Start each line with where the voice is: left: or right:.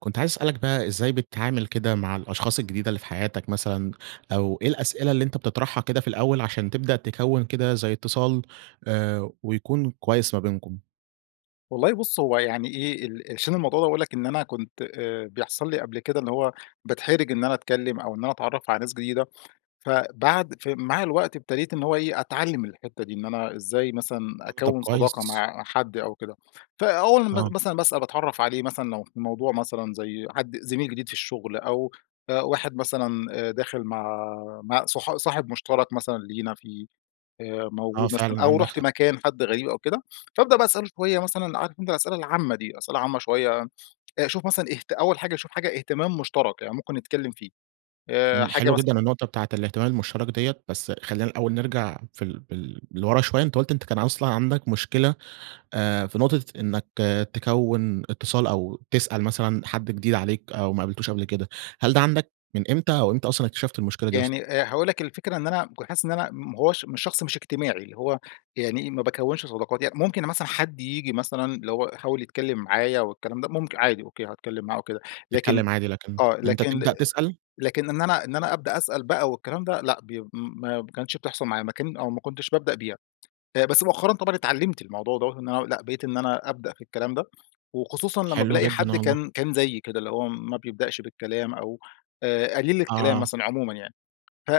right: كنت عايز أسألك بقى إزاي بتتعامل كده مع الأشخاص الجديدة اللي في حياتك مثلًا، أو إيه الأسئلة اللي أنتَ بتطرحها كده في الأول عشان تبدأ تكوِّن كده زي اتصال آآ ويكون كويس ما بينكم؟
left: والله بُص هو يعني إيه ال عشان الموضوع ده باقول لَك إن أنا كنت آآ بيحصل لي قبل كده اللي هو باتحرج إن أنا أتكلم أو إن أنا أتعرف على ناس جديدة، فبعد فمع الوقت ابتديت إن هو إيه أتعلم الحتة دي، إن أنا إزاي مثلًا
right: آه طب
left: أكوِّن صداقة
right: كويس.
left: مع حد أو كده. فأول م
right: آه.
left: مثلًا بس أنا باتعرف عليه مثلًا لو في موضوع مثلًا زي حد زميل جديد في الشغل، أو آآ واحد مثلًا آآ داخل مع مع صح صاحب مشترك مثلًا لينا في آآ
right: آه
left: موجود مثلًا،
right: فعلًا
left: أو
right: عندك
left: رُحت
right: حق.
left: مكان حد غريب أو كده، فابدأ بقى أسأله شوية مثلًا، عارف أنتَ الأسئلة العامة دي، أسئلة عامة شوية، أشوف مثلًا اهت أول حاجة أشوف حاجة اهتمام مشترك يعني ممكن نتكلم فيه. آآ
right: امم
left: حاجة
right: حلوة
left: مثلًا
right: جدًا النقطة بتاعة الاهتمام المشترك ديّة، بس خلينا الأول نرجع في ال بال لورا شوية أنتَ قلت إن كان أصلًا عندك مشكلة آآ في نقطة إنك تكوًِن اتصال أو تسأل مثلًا حد جديد عليك، أو ما قابلتوش قبل كده. هل ده عندك من إمتى أو إمتى أصلًا اكتشفت المشكلة دي أصلًا؟
left: يعني آآ هاقول لك الفكرة إن أنا ك حاسس إن أنا ما هواش مش شخص مش اجتماعي اللي هو يعني ما باكوِّنش صداقات يعني. ممكن مثلًا حد ييجي مثلًا اللي هو يحاول يتكلم معايا والكلام ده ممك عادي أوكي هاتكلم معاه أو كده، لكن
right: تتكلم عادي لكن
left: آه
right: أنتَ
left: لكن
right: تبدأ تسأل؟
left: لكن إن أنا إن أنا أبدأ أسأل بقى والكلام ده لأ بي ما ب كانتش بتحصل معايا ما كان أو ما كنتش بابدأ بيها. آآ بس مؤخرًا طبعًا اتعلمت الموضوع دَوَّة إن أنا لأ بقيت إن أنا أبدأ في الكلام ده، وخصوصًا لما
right: حلو
left: بالاقي
right: جدًا
left: حد
right: والله.
left: كان كان زيي كده اللي هو ما بيبدأش بالكلام أو آآ قليل الكلام
right: آه.
left: مثلًا عمومًا يعني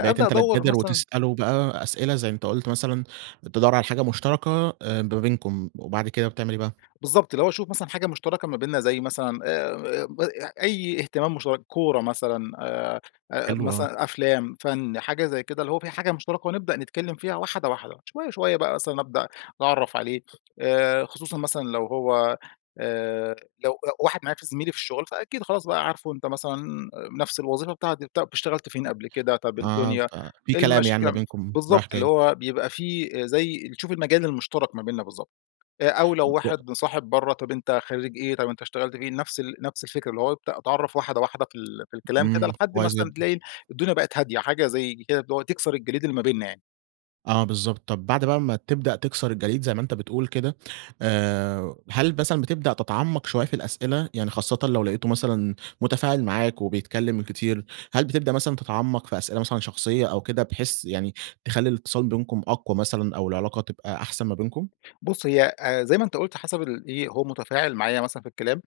right: بقيت أنتَ اللي
left: أدوَّر
right: تبادر
left: مثلًا
right: وتسأله بقى أسئلة زي أنتَ قُلت مثلًا تدور على حاجة مشتركة آآ ما بينكم وبعد كده بتعمل إيه بقى؟
left: بالضبط اللي هو أشوف مثلًا حاجة مشتركة ما بيننا زي مثلًا آآ ب أي اهتمام مشترك، كورة مثلًا آآ، آآ
right: حلو آه.
left: مثلًا أفلام، فن حاجة زي كده اللي هو في حاجة مشتركة، ونبدأ نتكلم فيها واحدة واحدة. شوية، شوية بقى مثلًا أبدأ أتعرف عليه آآ خصوصًا مثلًا لو هو آآ لو لو واحد معايا ف زميلي في الشغل فأكيد خلاص بقى عارفه أنتَ مثلًا نفس الوظيفة بتاعتي، طب اشتغلت فين قبل كده؟ طب
right: آه ف
left: الدنيا،
right: في كلام يعني ما
left: المشاكل.
right: بينكم رايح
left: بالضبط اللي
right: جاي.
left: هو بيبقى في زي تشوف المجال المشترك ما بيننا بالضبط. آآ أو لو
right: [unintelligible]
left: واحد مصاحب برّه طيب أنت خريج إيه، طب أنت اشتغلت فين، نفس ال نفس الفكرة اللي هو ابدأ أتعرف واحدة واحدة في ال في الكلام كده
right: امم
left: لحد
right: كويس
left: مثلًا
right: جدًا.
left: تلاقي الدنيا بقت هادية حاجة، زي كده اللي هو تكسر الجليد اللي ما بيننا يعني.
right: آه، بالضبط. طب بعد بقي ما تبدأ تكسر الجليد زي ما أنت بتقول كده آآ، هل مثلًا بتبدأ تتعمق شوية في الأسئلة؟ يعني خاصةً لو لاقيته مثلًا متفاعل معاك وبيتكلم كتير. هل بتبدأ مثلًا تتعمق في أسئلة مثلًا شخصية أو كده بحيث يعني تخلي الإتصال بينكم أقوى مثلًا أو العلاقة تبقى أحسن ما بينكم؟
left: بُص هي آآ زي ما أنت قلت حسب ال إيه هو متفاعل معايا مثلًا في الكلام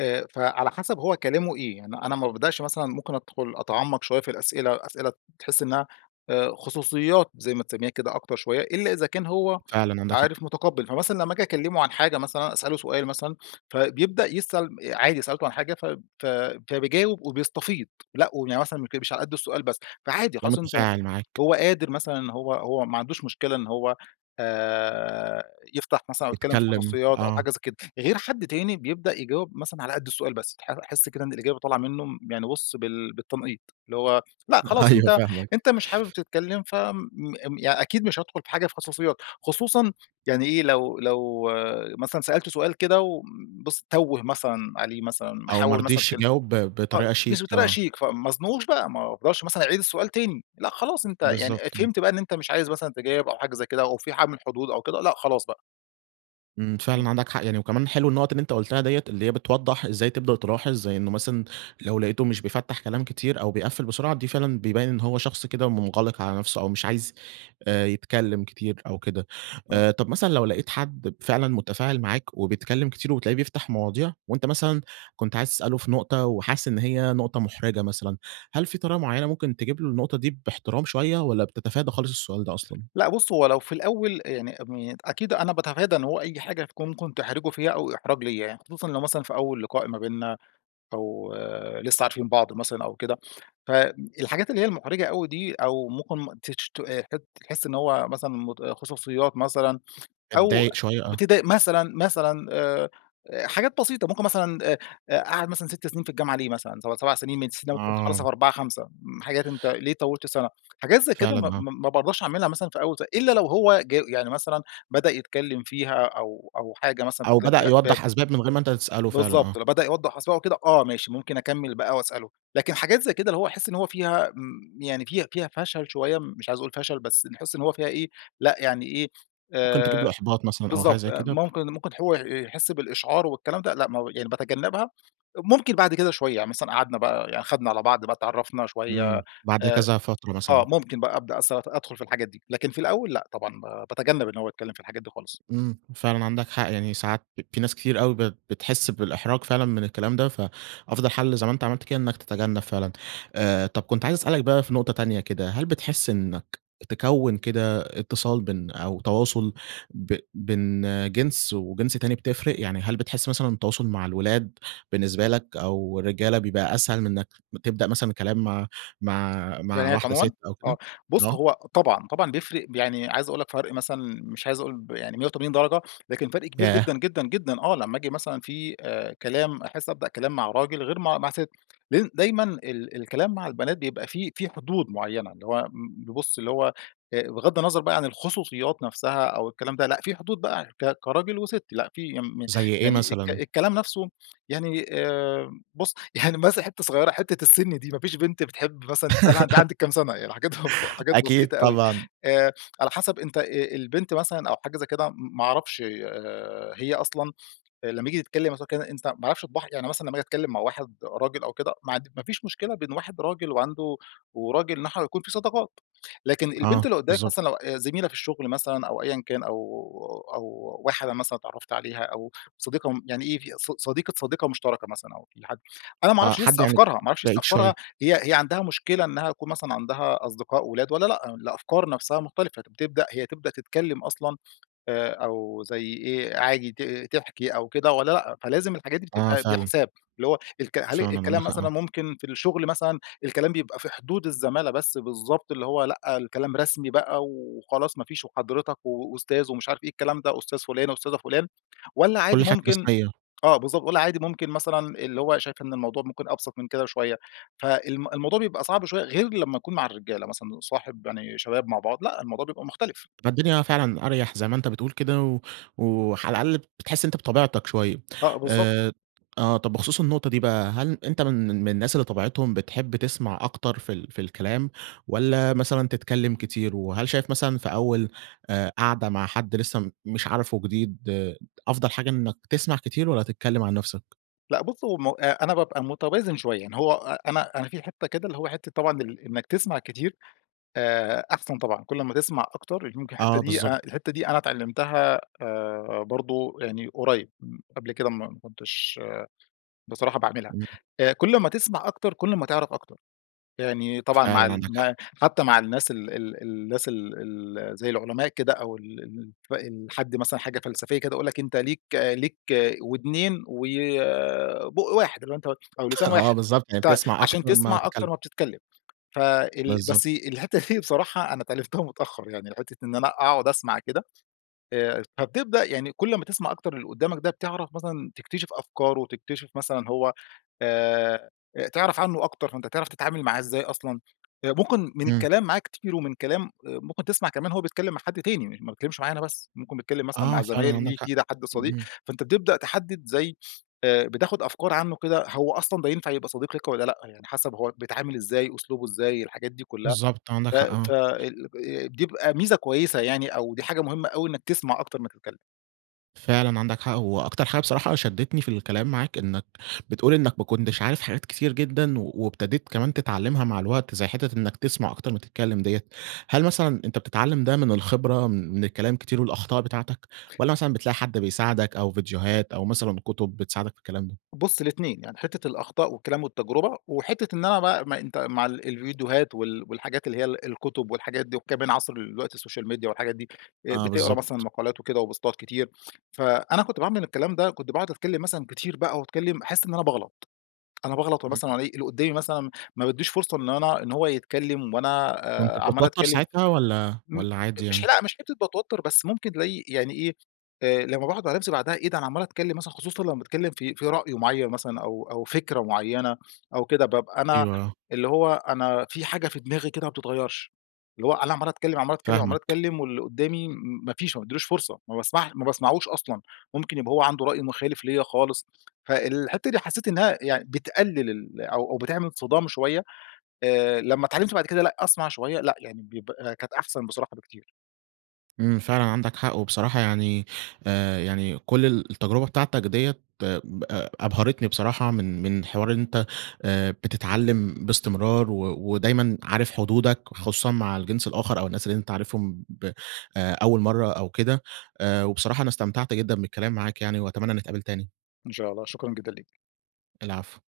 left: آآ، فعلى حسب هو كلامه إيه، يعني أنا ما بابدأش مثلًا ممكن أدخل أتعمق شوية في الأسئلة، أسئلة تحس إنها خصوصيات زي ما تسميها كده أكتر شوية، إلا إذا كان هو
right: فعلًا عندك حق.
left: عارف متقبل. فمثلًا لمّا آجي أكلمه عن حاجة مثلًا أسأله سؤال مثلًا، فبيبدأ يسأل عادي سألته عن حاجة ف ف فبيجاوب وبيستفيض لأ، ويعني مثلًا [unintelligible] مش علي قدّ السؤال بس. فعادي
right: تلاقيه
left: خلاص أنت
right: متفاعل معاك.
left: هو قادر مثلًا هو هو ما عندوش مشكلة إن هو آآ، يفتح مثلًا أو يتكلم في
right: بيتكلم،
left: خصوصيات أو
right: آه.
left: حاجة زي كده. غير حد تاني بيبدأ يجاوب مثلًا على قدّ السؤال بس، أح أحس كده إن الإجابة طالعة منه يعني بُص بال بالتنقيط، اللي هو لأ خلاص
right: أيوه
left: أنت
right: فاهمك.
left: أنت مش حابب تتكلم فم م ي أكيد مش هادخل في حاجة في خصوصيات؛ خصوصًا يعني إيه لو لو مثلًا سألته سؤال كده و بس تَوّه مثلًا عليه مثلًا
right: أو ما
left: محول مثلًا
right: رضيش
left: كلم
right: يجاوب ب
left: آه،
right: بطريقة
left: مش
right: شيك،
left: بطريقة
right: آه.
left: شيك فما ازنقهوش بقى، ما افضلش مثلًا أعيد السؤال تاني لأ، خلاص أنت يعني
right: بالضبط، إمم.
left: فهمت بقى إن أنت مش عايز مثلًا تجاوب أو حاجة زي كده أو في حد من الحدود أو كده لأ، خلاص بقى.
right: إمم،
left: امم.
right: فعلًا عندك حَق يعني، وكمان حلو النُقط اللي أنت قلتها ديّة، اللي هي بتوضّح إزاي تبدأ تلاحظ، زي إنه مثلًا لو لقِيته مش بيفتّح كلام كتير أو بيقفّل بسرعة، دي فعلًا بيبيّن إن هو شخص كده منغلق على نفْسه أو مش عايز، آآ يتكلم كتير أو كده.
left: آه.
right: آآ، طَب مثلًا لو لقِيت حد ب فعلًا متفاعل معاك وبيتكلم كتير وبتلاقيه بيفْتح مواضيع، وأنت مثلًا كنت عايز تسأله في نقطة وحاسس إن هي نقطة محرِجة مثلًا، هل في طريقة معينة ممكن تجيب له النقطة دي باحترام شوية، والّا بتتفادى خالص السؤال ده أصلًا؟
left: لأ، بُص هو لو في الأول يعني ام أكيد أنا باتفادى إن هو أي حاجة تكون ممكن تحرجه فيها، أو إحراج ليّا يعني، خصوصًا لو مثلًا في أول لقاء ما بيننا أو لسه عارفين بعض مثلًا أو كده. ف امم الحاجات اللي هي المحرِجة أوي دي، أو ممكن تشت ت تح تحس إن هو مثلًا مت خصوصيات مثلًا، أو
right: بتضايق شوية، آه.
left: بتضايق مثلًا، مثلًا آآ، آآ حاجات بسيطة، ممكن مثلًا آآ، آآ قعد مثلًا 6 سنين في الجامعة ليه مثلًا، سب 7 سنين من الأساس أنت المفروض تخلّصها
right: آه.
left: في 4، 5، امم حاجات أنت ليه طوّلت السنة؟ حاجات زي كده م
right: فعلًا، آه.
left: م ما بارضاش أعملها مثلًا في أول س إلّا لو هو جو يعني مثلًا بدأ يتكلم فيها، أو أو حاجة مثلًا
right: أو
left: بتتكلم
right: بدأ
left: في أسباب
right: يوضّح أسباب من غير ما أنت تسأله، فعلًا،
left: بالضبط،
right: آه.
left: لو بدأ يوضّح أسباب أو كده آه، ماشي ممكن أكمّل بقى وأسأله. لكن حاجات زي كده اللي هو احس إن هو فيها آمم يعني فيها فيها فشل شوية، مش عايز أقول فشل، بس نحِسّ إن هو فيها إيه، لأ، يعني إيه،
right: ممكن تجيب له
left: آآ
right: إحباط مثلًا، أو حاجة
left: بالضبط،
right: زَي كده؟
left: ممكن ممكن هو ي يحس بالإشعار والكلام ده، لأ م يعني باتجنّبها. ممكن بعد كده شوية، يعني مثلًا قعدْنا بقى، يعني خَدْنا على بعض بقى اتعرّفنا شوية.
right: امم، بعد
left: آآ
right: كذا فترة
left: آه،
right: مثلًا.
left: ممكن بقى أبدأ أسأ أ أدْخل في الحاجات دي، لكن في الأول لأ، طبعًا ب باتجنّب إن هو يتكلم في الحاجات دي خالص.
right: إمم، فعلًا عندك حَق. يعني ساعات في ناس كتير أوي بت بتحسّ بالإحراج فعلًا من الكلام ده، فأفضل حل زي ما أنت عملْت كده، إنك تتجنّب فعلًا. آآ، طَب كنت عايز أسألك بقى في نقطة تانية كده، هل بتحسّ إنك تكوّن كده إتصال بين أو تواصل ب بين جنس وجنس تاني بتفرِق، يعني هل بتحس مثلًا التواصل مع الولاد بالنسبة لك، أو الرجّالة بيبقى أسهل من إنك تبدأ مثلًا كلام مع مع مع
left: بنات
right: واحدة
left: عمومًا؟
right: ست أو كده؟
left: آه، بُص
right: آه.
left: هو طبعًا، طبعًا بيفرِق، ب يعني عايز أقول لك فرْق مثلًا مش عايز أقول ب يعني 180 درجة، لكن فرْق كبير
right: ياه!
left: جدًا، جدًا، جدًا آه، لمّا آجي مثلًا في آآ كلام، أحسّ أبدأ كلام مع راجل غير مع مع ست. لإن دايمًا ال الكلام مع البنات بيبقى في في حدود معينة، اللي هو امم ب بص اللي هو آآ، بِغضّ النظر بقى عن الخصوصيات نفْسها أو الكلام ده لأ، في حدود بقى ك كراجل وست لأ، في يم
right: زَي ايه
left: يعني الك
right: مثلًا؟
left: الكلام نفْسه، يعني آمم بُص، يعني مثلًا حتة صغيرة، حتة السّن دي، ما فيش بنْت بتحب مثلًا تسألها أنتِ عندِك كم سنة؟ يعني الحاجات بتبقى حاجات
right: أكيد
left: بسيطة أوي.
right: طبعًا.
left: آآ، على حَسب أنت آآ البنت مثلًا أو حاجة زَي كده، م ما أعرفْش آآ، هي أصلًا لما ييجي تتكلّم مثلًا أو كده، أنت ما أعرفش طباعها. يعني مثلًا لما آجي أتكلّم مع واحد راجل أو كده، ما عند ما فيش مشكلة بين واحد راجل وعنده وراجل إن إحنا يكون في صداقات، لكن البنت
right: آه،
left: اللي قدّامك
right: بالضبط.
left: مثلًا لو آآ، زميلة في الشغل مثلًا أو أيًّا كان أو أو واحدة مثلًا اتعرّفت عليها أو صديقة امم يعني إيه، ص صديقة صديقة مشتركة مثلًا أو في حد أنا ما
right: آه،
left: اعرفش
right: حد
left: لسه
right: يعني
left: أفكارها، ما أعرفش لسه
right: بعيد شوية.
left: أفكارها، هي هي عندها مشكلة إنها تكون مثلًا عندها أصدقاء ولاد والّا لأ؟ الأفكار نفسها مختلفة، بتبدأ هي تبدأ تتكلم أصلًا آآ، أو زَي إيه، عادي ت تحكي أو كده والّا لأ. فلازم الحاجات دي
right: آه،
left: بتبقى
right: فعلًا.
left: بحساب، اللي هو الك هل
right: فعلًا، عندك
left: الكلام
right: حَق.
left: مثلًا
right: آه.
left: ممكن في الشغل مثلًا، الكلام بيبقى في حدود الزمالة بس، بالضبط، اللي هو لأ، الكلام رسمي بقى وخلاص ما فيش وحضرِتك وأستاذ ومش عارف إيه، الكلام ده أستاذ فُلانة أستاذة فُلان، والّا عادي
right: كل حاجة
left: ممكن
right: رسمية.
left: آه، بالضبط، والّا عادي ممكن مثلًا اللي هو شايف إن الموضوع ممكن أبسط من كده بشوية. فالم الموضوع بيبقى صعْب شوية، غير لمّا أكون مع الرجالة مثلًا، صاحب، يعني شباب مع بعض، لأ، الموضوع بيبقى مختلف.
right: بتبقى الدنيا فعلًا أريَح زي ما أنت بتقول كده و وعلى الأقل بتحسّ إن أنت بطبيعتك شوية.
left: آه، بالضبط.
right: آآ، آه طَب بخصوص النقطة دي بقى، هل أنت من من الناس اللي طبيعتهم بتحب تسْمع أكتر في ال في الكلام، والّا مثلًا تتكلم كتير؟ وهل شايف مثلًا في أول، آآ قَعدة مع حد لسه م مش عارفه جديد، أفضَل حاجة إنّك تسْمع كتير والّا تتكلم عن نفْسك؟
left: لأ، بُص همّ أ أنا بابقى متوازن شوية، يعني هو أ أنا أنا في حتة كده اللي هو حتة طبعًا ال إنك تسْمع كتير، آآ أحسَن طبعًا، كل أما تسْمع أكتر يمكن الحتة
right: آه،
left: دي
right: بالضبط.
left: ا الحتة دي أنا اتعلّمتها، آآ برضو يعني قريّب، م قبْل كده م ما كنتش بصراحة باعملها.
right: امم.
left: آآ، كل أمّا تسْمع أكتر، كل أمّا تعرف أكتر. يعني طبعًا مع
right: فعلًا،
left: ال
right: عندك حَق.
left: م حتى مع الناس ال ال ال الناس ال ال زَي العلماء كده أو ال الف الحد مثلًا حاجة فلسفية كده، يقول لك: "أنت ليك ليك ودْنين وبُق واحد. اللي هو أنت أو لسان
right: آه،
left: واحد،
right: بالضبط، يعني
left: ت
right: بتسْمع
left: عشان
right: أكتر ما
left: تسْمع
right: تتكلم.
left: أكتر ما بتتكلم. فال
right: بالضبط.
left: بس الحتة دي بصراحة أنا اتعلّمتها متأخر يعني، حتة إن أنا أقعد أسْمع كده. آآ، فبتبدأ يعني كل أمّا تسْمع أكتر اللي قدامك ده بتعرف مثلًا تكتشف أفكاره، تكتشف مثلًا هو آآ تعرف عنه أكتر، فأنت تعرف تتعامل معاه إزاي أصلَا. ممكن من
right: امم.
left: الكلام معاه كتير، ومن كلام آآ، ممكن تسمع كمان هو بيتكلم مع حد تاني ما بيتكلّمش معايا أنا بس، ممكن بيتكلّم مثلَا
right: آه،
left: مع
right: فعلًا
left: زمايل
right: عندك
left: ليه،
right: حَق.
left: جيرة، حد صديق،
right: امم.
left: فأنت بتبدأ تحدد زي آآ، بتاخد أفكار عنه كده، هو أصلًا ده ينفع يبقى صديق لك والّا لأ، يعني حسب هو بيتعامل إزاي، أسلوبه إزاي، الحاجات دي كلها.
right: بالضبط، عندك
left: ف
right: حَق. آه.
left: ف ال آآ، دي بيبقى ميزة كويسة يعني، أو دي حاجة مهمة أوي إنك تسْمع أكتر ما تتكلم.
right: فعلًا عندك حق. هو أكتر حاجة بصراحة شدتني في الكلام معاك إنك بتقول إنك "ما كنتش عارف حاجات كتير جدًا وابتديت كمان تتعلمها مع الوقت زي حتة إنك تسمع أكتر ما تتكلم ديّة." هل مثلًا أنت بتتعلم ده من الخبرة من الكلام كتير والأخطاء بتاعتك، والّا مثلًا بتلاقي حد بيساعدك أو فيديوهات أو مثلًا كتب بتساعدك في الكلام ده؟
left: بص الاتنين. يعني حتة الأخطاء والكلام والتجربة، وحتة إن أنا بقى ما أنت مع ال الفيديوهات وال والحاجات اللي هي ال الكتب والحاجات دي وكمان عصر دلوقتي السوشيال ميديا والحاجات دي. آآ
right: آه،
left: بتقرا
right: بالضبط.
left: مثلًا مقالات وكده وبوستات كتير. فأنا كنت باعمل الكلام ده كنت باقعد أتكلم مثلًا كتير بقى وأتكلم أحس إن أنا باغلط. أنا باغلط ومثلًا
right: [unintelligible]
left: وألاقي اللي قدامي مثلًا، ما بيديش فرصة إن أنا إن هو يتكلم وأنا
right: كنت
left: آآ، عمّال
right: بتتوتر
left: أتكلم
right: ساعتها، والّا
left: [unintelligible]
right: والّا عادي
left: مش
right: يعني؟
left: ح لأ مش حتة باتوتر بس، ممكن تلاقي يعني إيه، آآ لما باقعد مع نفسي بعدها إيه ده أنا عمّال أتكلم مثلًا خصوصًا لما باتكلم في في رأي معّين مثلًا، أو أو فكرة معينة أو كده بابقى أنا
right: أيوه، آه.
left: اللي هو أنا في حاجة في دماغي كده ما بتتغيرش، اللي هو أنا عمّال أتكلم، عمّال أتكلم، عمّال
right: فاهمك.
left: أتكلم واللي قدامي م ما فيش ما بادّيلوش فرصة ما باسمع ما باسمعوش أصلًا. ممكن يبقى هو عنده رأي مخالف ليَّ خالص فالحتة دي حسيت إنها يعني بتقلل ال أو أو بتعمل صِدام شوية. آآ، لمّا اتعلمت بعد كده لأ أسمع شوية لأ، يعني بيبقى كانت أحسن بصراحة بكتير.
right: إمم، فعلًا عندك حق. وبصراحة يعني، آآ، يعني كل التجربة بتاعتك ديّة [unintelligible] أبهرتني بصراحة، من من حوار إن أنت آآ، بتتعلم باستمرار و ودايمًا عارف حدودك خصوصًا مع الجنس الآخر، أو الناس اللي أنت عارفهم ب أول مرة أو كده، وبصراحة أنا استمتعت جدًا بالكلام معاك يعني وأتمنى نتقابل تاني.
left: إن شاء الله شكرًا جدًا ليك.
right: العفو.